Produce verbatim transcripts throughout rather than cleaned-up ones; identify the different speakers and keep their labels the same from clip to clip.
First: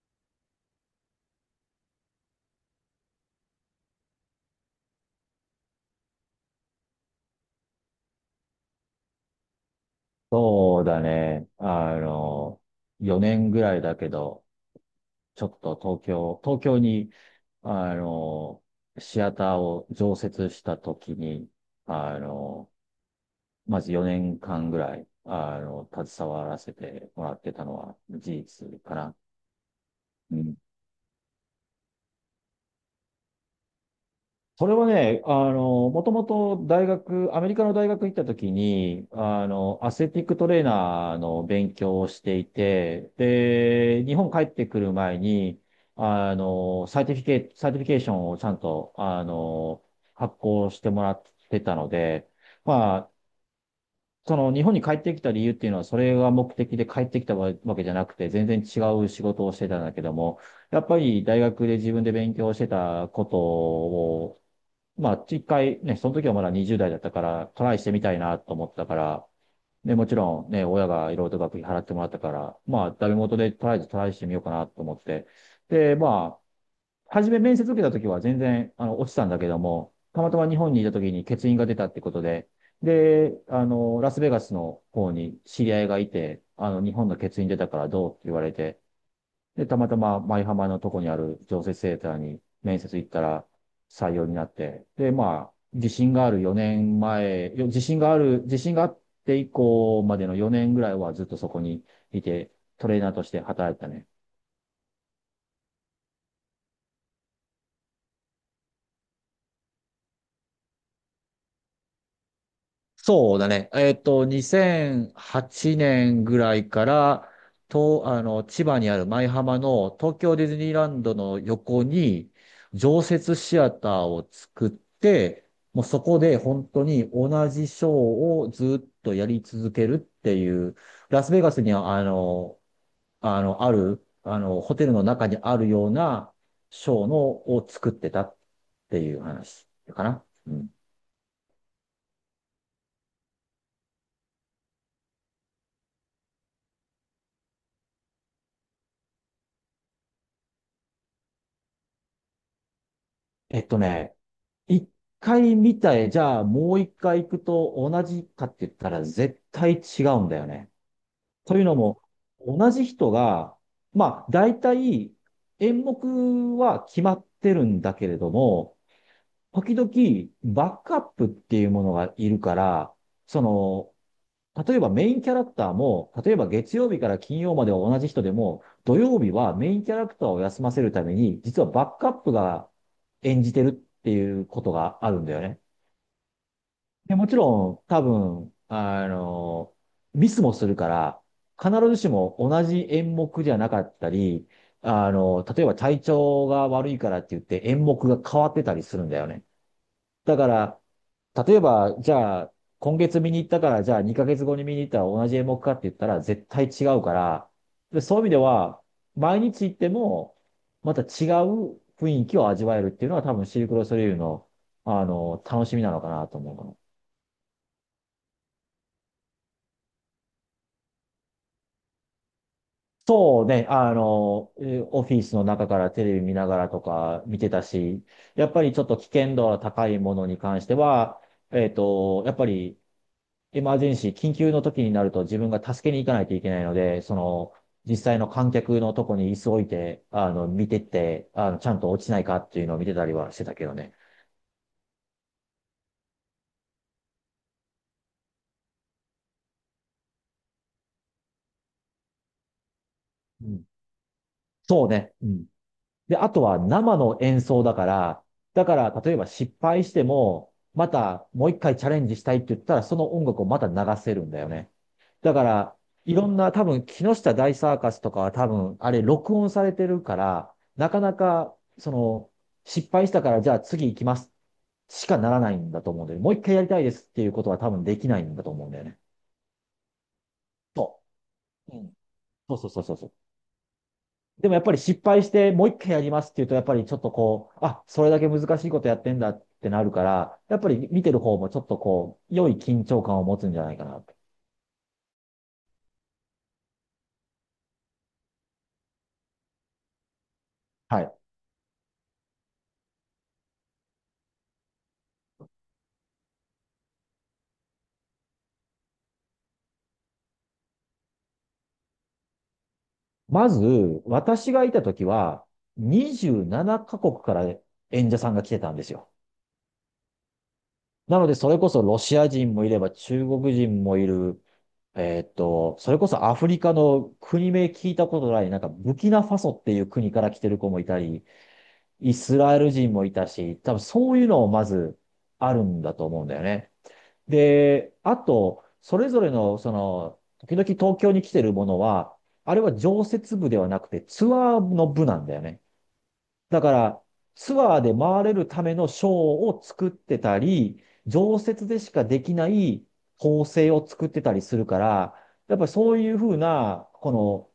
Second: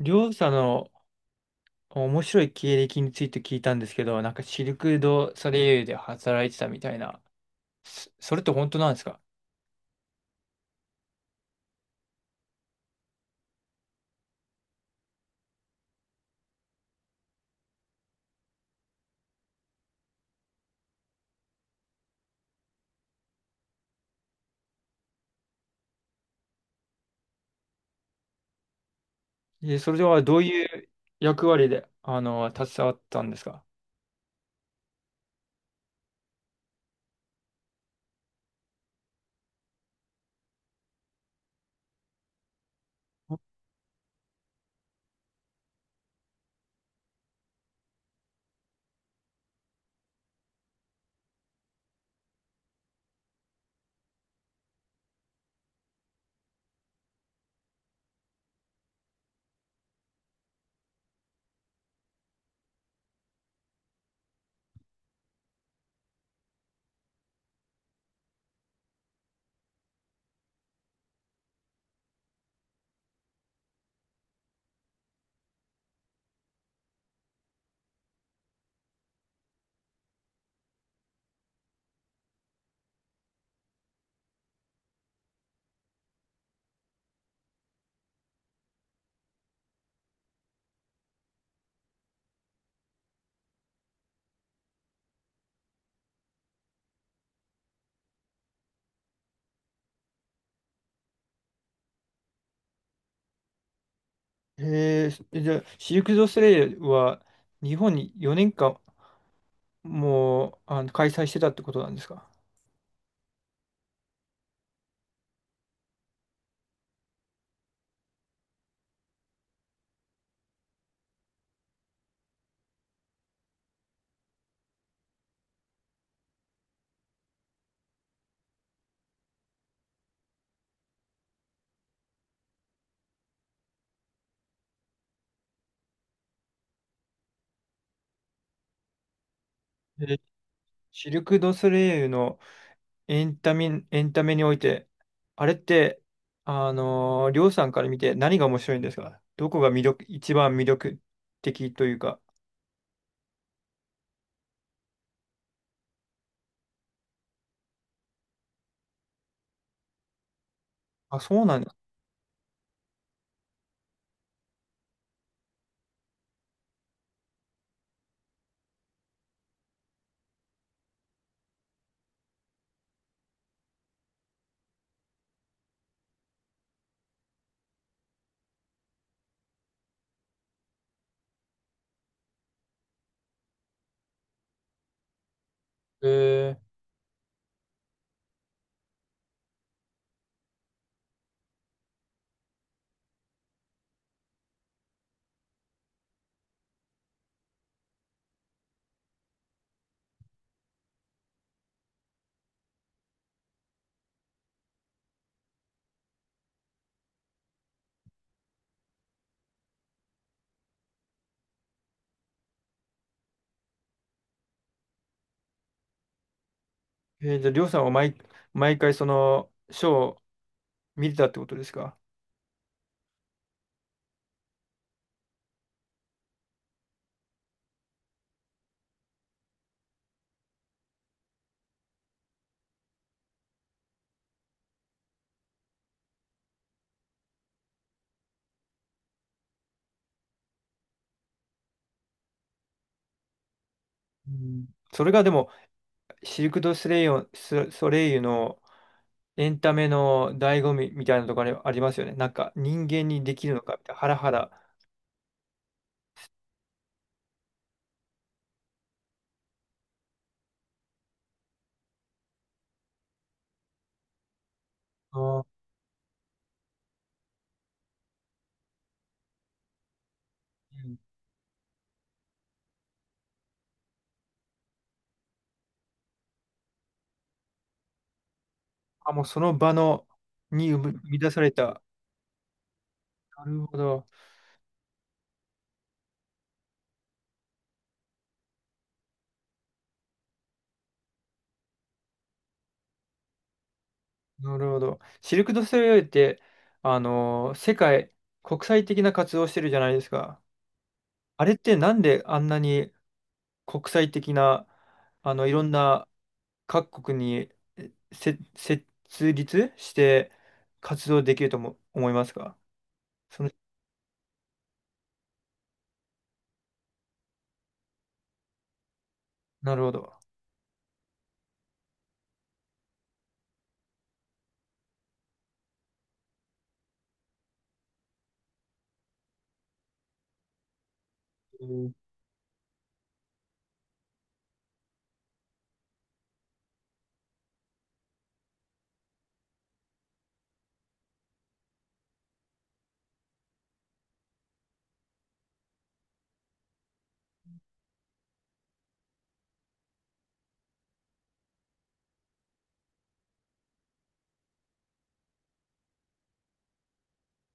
Speaker 1: りょうさんの面白い経歴について聞いたんですけど、なんかシルク・ドゥ・ソレイユで働いてたみたいな、そそれって本当なんですか？
Speaker 2: そうだね。あの、よねんぐらいだけど、ちょっと東京、東京に、あの、シアターを常設した時に、あの、まずよねんかんぐらい、あの、携わらせてもらってたのは事実かな。
Speaker 1: え、それではど
Speaker 2: う
Speaker 1: う
Speaker 2: ん。
Speaker 1: いう役割で、あの、携わったんですか？
Speaker 2: それはね、あの、もともと大学、アメリカの大学行った時に、あの、アスレティックトレーナーの勉強をしていて、で、日本帰ってくる前に、あの、サイティフィケ、サーティフィケーションをちゃんと、あの、発行してもらってたので、まあ、その日本に帰ってきた理由っていうのは、それが目的で帰ってきたわけじゃなくて、全然違う仕事をしてたんだけども、やっぱり大学で自分で勉強してたことを、まあ、一回ね、その時はまだにじゅう代だったから、トライしてみたいなと思ったから、ね、もちろんね、親がいろいろと学費払ってもらったから、まあ、ダメ元でとりあえずトライしてみようかなと思って。で、まあ、初め面接受けた時は全然、あの、落ちたんだけども、たまたま日本にいた時に欠員が出たってことで、で、あの、ラスベガスの方に知り合いがいて、あの、日本の欠員出たからどうって言われて、で、たまたま舞浜のとこにある常設セーターに面接行ったら採用になって、で、まあ、自信がある4年前、よ自信がある、自信があって以降までのよねんぐらいはずっとそこにいて、トレーナーとして働いてたね。
Speaker 1: へえ、じゃあ、シルク・ドゥ・ソレイユは日本によねんかんもう、あの、開催してたってことなんですか？
Speaker 2: そうだね。えっと、にせんはちねんぐらいから、と、あの、千葉にある舞浜の東京ディズニーランドの横に常設シアターを作って、もうそこで本当に同じショーをずっとやり続けるっていう、ラスベガスにはあの、あの、ある、あの、ホテルの中にあるようなショーのを作ってたっていう話か
Speaker 1: え、
Speaker 2: な。うん。
Speaker 1: シルク・ドゥソレイユのエンタメ、エンタメにおいて、あれって、あのー、りょうさんから見て何が面白いんですか？どこが魅力、一番魅力的というか。
Speaker 2: えっとね、一回見たい。じゃあ、もう一回行くと同じかって言ったら絶対違うんだよね。
Speaker 1: あ、そう
Speaker 2: と
Speaker 1: なん
Speaker 2: いう
Speaker 1: だ。
Speaker 2: のも、同じ人が、まあ、大体演目は決まってるんだけれども、時々バックアップっていうものがいるから、その、例えばメインキャラクターも、例えば月曜日から金曜までは同じ人でも、土曜日はメインキャラクターを休ませるために、実はバックアップが演じてるっていうことがあるんだよね。
Speaker 1: へえ。
Speaker 2: で、もちろん、多分、あの、ミスもするから、必ずしも同じ演目じゃなかったり、あの、例えば体調が悪いからって言って演目が変わってたりするんだよね。だから、例えば、じゃあ、今月見に行ったから、じゃあにかげつごに見に行ったら同じ演目かって言ったら絶対違うから、で、そういう意味では、毎日行っても、また違う雰囲気を味わえるっていうのは多分シルクロソレイユの、あの、楽しみなのかなと思うかな。
Speaker 1: えーじゃあ、りょうさんは毎、毎回そのショーを見てたってことですか？
Speaker 2: そうね、あの、えーオフィスの中からテレビ見ながらとか見てたし、やっぱりちょっと危険度が高いものに関しては、えっと、やっぱりエマージェンシー、緊急の時になると自分が助けに行かないといけないので、その、実際の観客のとこに椅子置いて、あの、見てって、あの、ちゃんと落ちないかっていうのを見てたりはしてたけどね。
Speaker 1: うん。それがでも、シルク・ドゥ・ソレイユ、ソソレイユのエンタメの醍醐味みたいなところありますよね。なんか人間にで
Speaker 2: う
Speaker 1: きるの
Speaker 2: ん、
Speaker 1: かみたいな、ハラハラ。
Speaker 2: そうね。うん。で、あとは生の演奏だから、だから例えば失敗しても、またもう一回チャレンジしたいって言ったら、その音楽をまた流せるんだよね。
Speaker 1: あ
Speaker 2: だか
Speaker 1: ー、
Speaker 2: ら、いろんな多分、木下大サーカスとかは多分、あれ録音されてるから、
Speaker 1: う
Speaker 2: な
Speaker 1: ん。
Speaker 2: かなか、その、失敗したからじゃあ次行きますしかならないんだと思うんだよね。もう一回やりたいですっていうことは多分できないんだと思うんだよね。
Speaker 1: あ、もうその場のに生み
Speaker 2: そ
Speaker 1: 生み出され
Speaker 2: う。う
Speaker 1: た。
Speaker 2: ん。そうそうそうそうそう。
Speaker 1: なるほど。
Speaker 2: でもやっぱり失敗してもう一回やりますっていうと、やっぱりちょっとこう、あ、それだけ難しいことやってんだってなるから、やっぱり見てる方もちょっとこう、良い緊張感を持つんじゃないかなと。
Speaker 1: なるほど。シルク・ドゥ・ソレイユって、あのー世界、国際的な活動をしてるじゃないですか。
Speaker 2: はい。
Speaker 1: あれってなんであんなに国際的な、あの、いろんな各国にえせ設立して活動できるとも思いますか？そ
Speaker 2: ま
Speaker 1: の、
Speaker 2: ず、私がいた時は、にじゅうななカ国から演者さんが来てたんですよ。
Speaker 1: なるほど。
Speaker 2: なので、それこそロシア人もいれば中国人もいる、えーっと、それこそアフリカの国名聞いたことない、なんかブキナファソっていう国から来てる子もいたり、
Speaker 1: えー
Speaker 2: イスラエル人もいたし、多分そういうのをまずあるんだと思うんだよね。で、あと、それぞれの、その、時々東京に来てるものは、あれは常設部ではなくてツアーの部なんだよね。だから、ツアーで回れるためのショーを作ってたり、常設でしかできない構成を作ってたりするから、やっぱりそういうふうな、この、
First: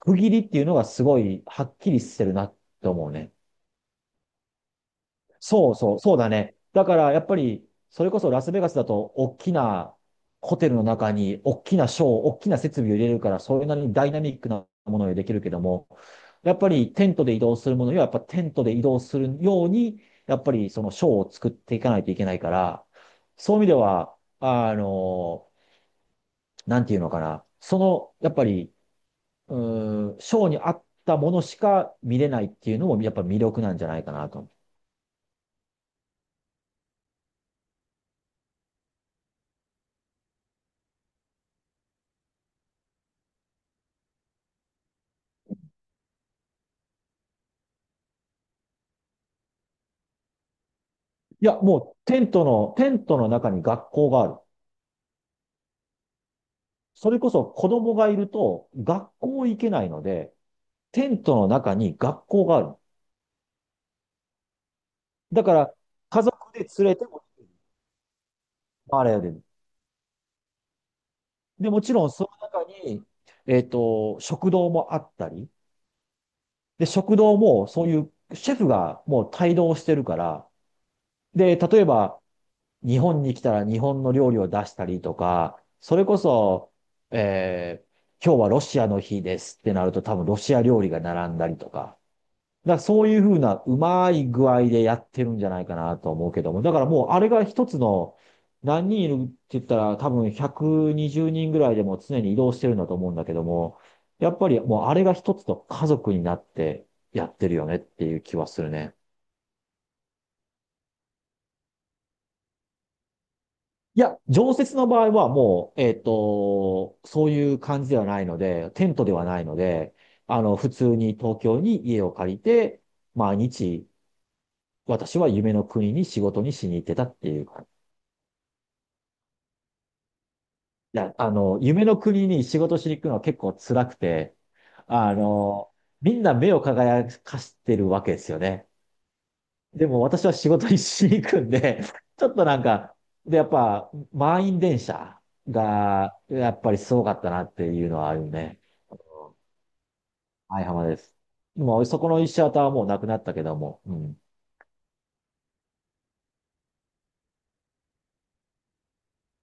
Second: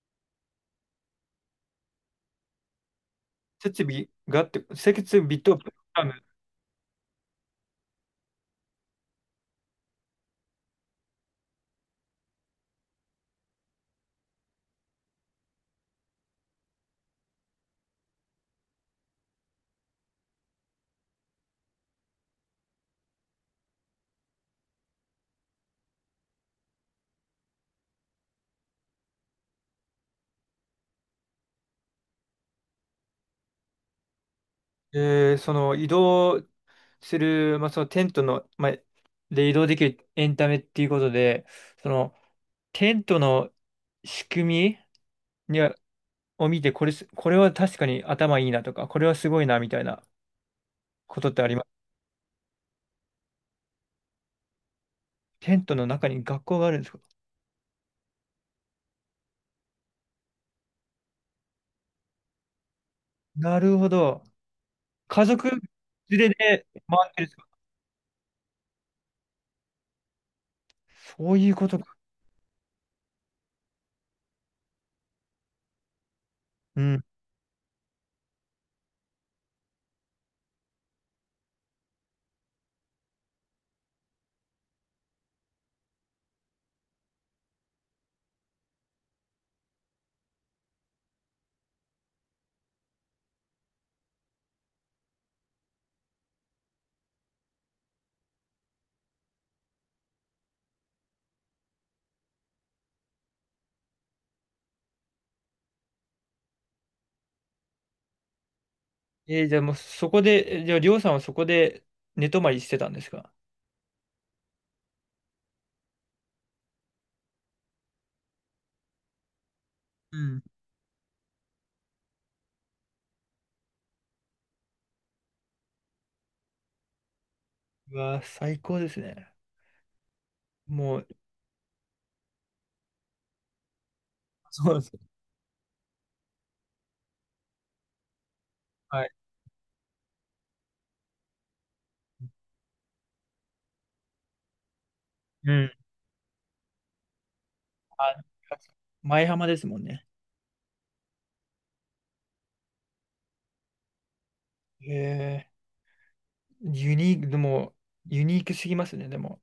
Speaker 2: 区切りっていうのがすごいはっきりしてるなって思うね。
Speaker 1: 設備があって、設備と、
Speaker 2: そうそう、そうだね。だからやっぱり、それこそラスベガスだと、大きなホテルの中に、大きなショー、大きな設備を入れるから、それなりにダイナミックなものができるけども、やっぱりテントで移動するものには、やっぱテントで移動するように、やっぱりそのショーを作っていかないといけないから、そういう意味では、あの、なんていうのかな、その、やっぱり、うーん、ショーに合ったものしか見れないっていうのも、やっぱ魅力なんじゃないかなと。
Speaker 1: えーその移動する、まあ、そのテントの、まあ、で移動できるエンタメっていうことで、そのテントの仕組みにはを見て、これす、これは確かに頭いいなとか、これはすごいなみたいなことって
Speaker 2: い
Speaker 1: あ
Speaker 2: や、
Speaker 1: ります。
Speaker 2: もうテントの、テントの中に学校がある。
Speaker 1: テントの中に学校があるんですか？
Speaker 2: それこそ子供がいると学校行けないので、テントの中に学校がある。
Speaker 1: なるほど。家
Speaker 2: だ
Speaker 1: 族
Speaker 2: か
Speaker 1: 連
Speaker 2: ら家
Speaker 1: れで
Speaker 2: 族で連れて
Speaker 1: 回って
Speaker 2: も
Speaker 1: るんですか？
Speaker 2: 回れる。
Speaker 1: そういうこ
Speaker 2: で、
Speaker 1: と
Speaker 2: もち
Speaker 1: か。
Speaker 2: ろんその中に、えっと、食堂もあったり、
Speaker 1: う
Speaker 2: で、
Speaker 1: ん。
Speaker 2: 食堂もそういうシェフがもう帯同してるから、で、例えば日本に来たら日本の料理を出したりとか、それこそ、えー今日はロシアの日ですってなると多分ロシア料理が並んだりとか。だからそういうふうなうまい具合でやってるんじゃないかなと思うけども。だからもうあれが一つの何人いるって言ったら多分ひゃくにじゅうにんぐらいでも常に移動してるんだと思うんだけども、やっぱりもうあれが一つの家族になってやってるよねっていう気はするね。
Speaker 1: えーじゃあもうそこで、えじゃありょうさんはそこで寝泊まりしてたんですか？
Speaker 2: いや、常設の場合はもう、えっと、そういう感じではないので、テントではないので、
Speaker 1: う
Speaker 2: あ
Speaker 1: ん。
Speaker 2: の、普通に東京に家を借りて、毎日、私は夢の国に仕事にしに行ってたっていう感じ。
Speaker 1: うわ、最高ですね。も
Speaker 2: い
Speaker 1: う、
Speaker 2: や、あの、夢の国に仕事しに行くのは結構辛くて、
Speaker 1: そうですね。
Speaker 2: あの、みんな目を輝かしてるわけですよね。
Speaker 1: はい。
Speaker 2: でも私は仕事にしに行くんで、ちょっとなんか、で、やっぱ、満員電車
Speaker 1: うん。
Speaker 2: が、やっぱりすごかったなっていうのはあ
Speaker 1: あ、
Speaker 2: るね。
Speaker 1: 舞浜ですもんね。
Speaker 2: はい、浜です。もうそこのいちシアターはもうなくなったけども、うん。
Speaker 1: えー、ユニーク、でも、ユニークすぎますね、でも。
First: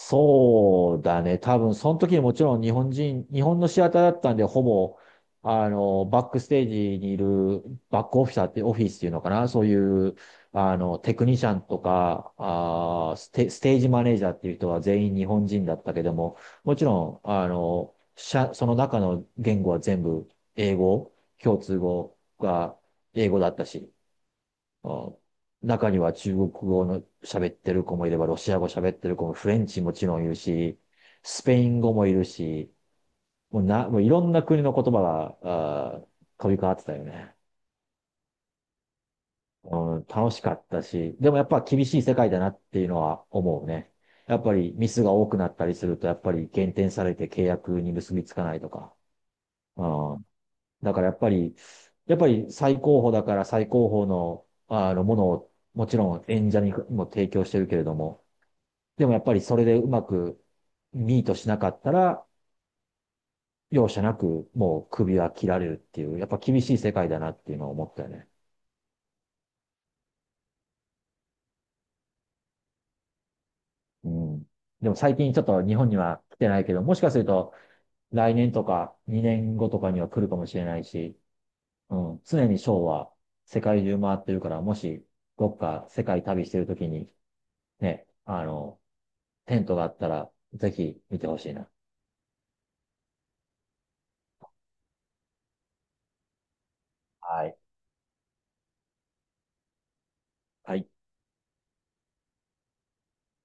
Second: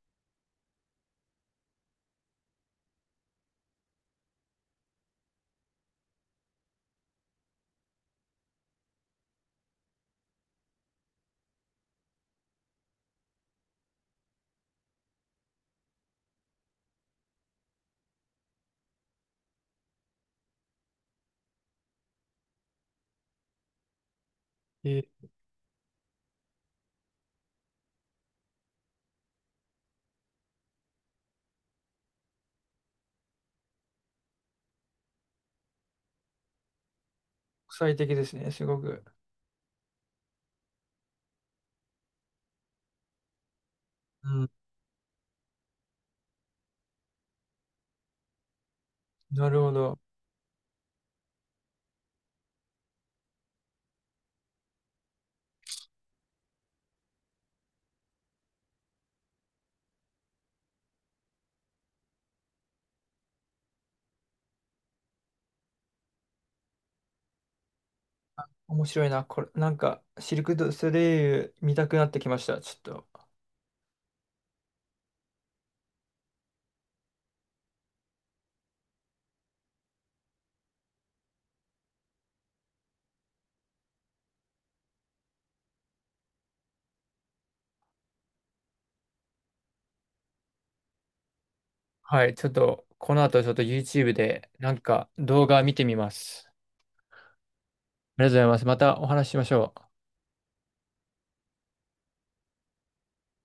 Speaker 2: そうだね。多分、その時にもちろん日本人、日本のシアターだったんで、ほぼ、あの、バックステージにいるバックオフィサーって、オフィスっていうのかな。そういう、あの、テクニシャンとか、あーステ、ステージマネージャーっていう人は全員日本人だったけども、もちろん、あの、社その中の言語は全部英語、共通語が英語だったし、
Speaker 1: え
Speaker 2: あ
Speaker 1: ー
Speaker 2: 中には中国語の喋ってる子もいれば、ロシア語喋ってる子も、フレンチもちろんいるし、スペイン語もいるし、もうな、もういろんな国の言葉が、あー飛び交ってたよね。
Speaker 1: 国際的ですね、すごく。
Speaker 2: うん、楽しかったし、でもやっぱ厳しい世界だなっていうのは思うね。
Speaker 1: う
Speaker 2: やっ
Speaker 1: ん。
Speaker 2: ぱりミスが多くなったりすると、やっぱり減点されて契約に結びつかないとか。
Speaker 1: なるほ
Speaker 2: う
Speaker 1: ど。
Speaker 2: ん、だからやっぱり、やっぱり最高峰だから最高峰の、あのものをもちろん演者にも提供してるけれども、でもやっぱりそれでうまくミートしなかったら、容赦なくもう首は切られるっていう、やっぱ厳しい世界だなっていうのを思ったよね。
Speaker 1: 面白いな、これ。なんか、シルク・ドゥ・ソレイユ見たくなってきました、ちょっと。
Speaker 2: うん。でも最近ちょっと日本には来てないけど、もしかすると来年とかにねんごとかには来るかもしれないし、うん。常にショーは世界中回ってるから、もしどっか世界旅してるときにね、あの、テントがあったらぜひ見てほしいな。
Speaker 1: はい、ちょっと、この後ちょっと ユーチューブ でなんか動画見てみます。
Speaker 2: はい。
Speaker 1: ありがとうございます。またお話ししましょう。
Speaker 2: はい。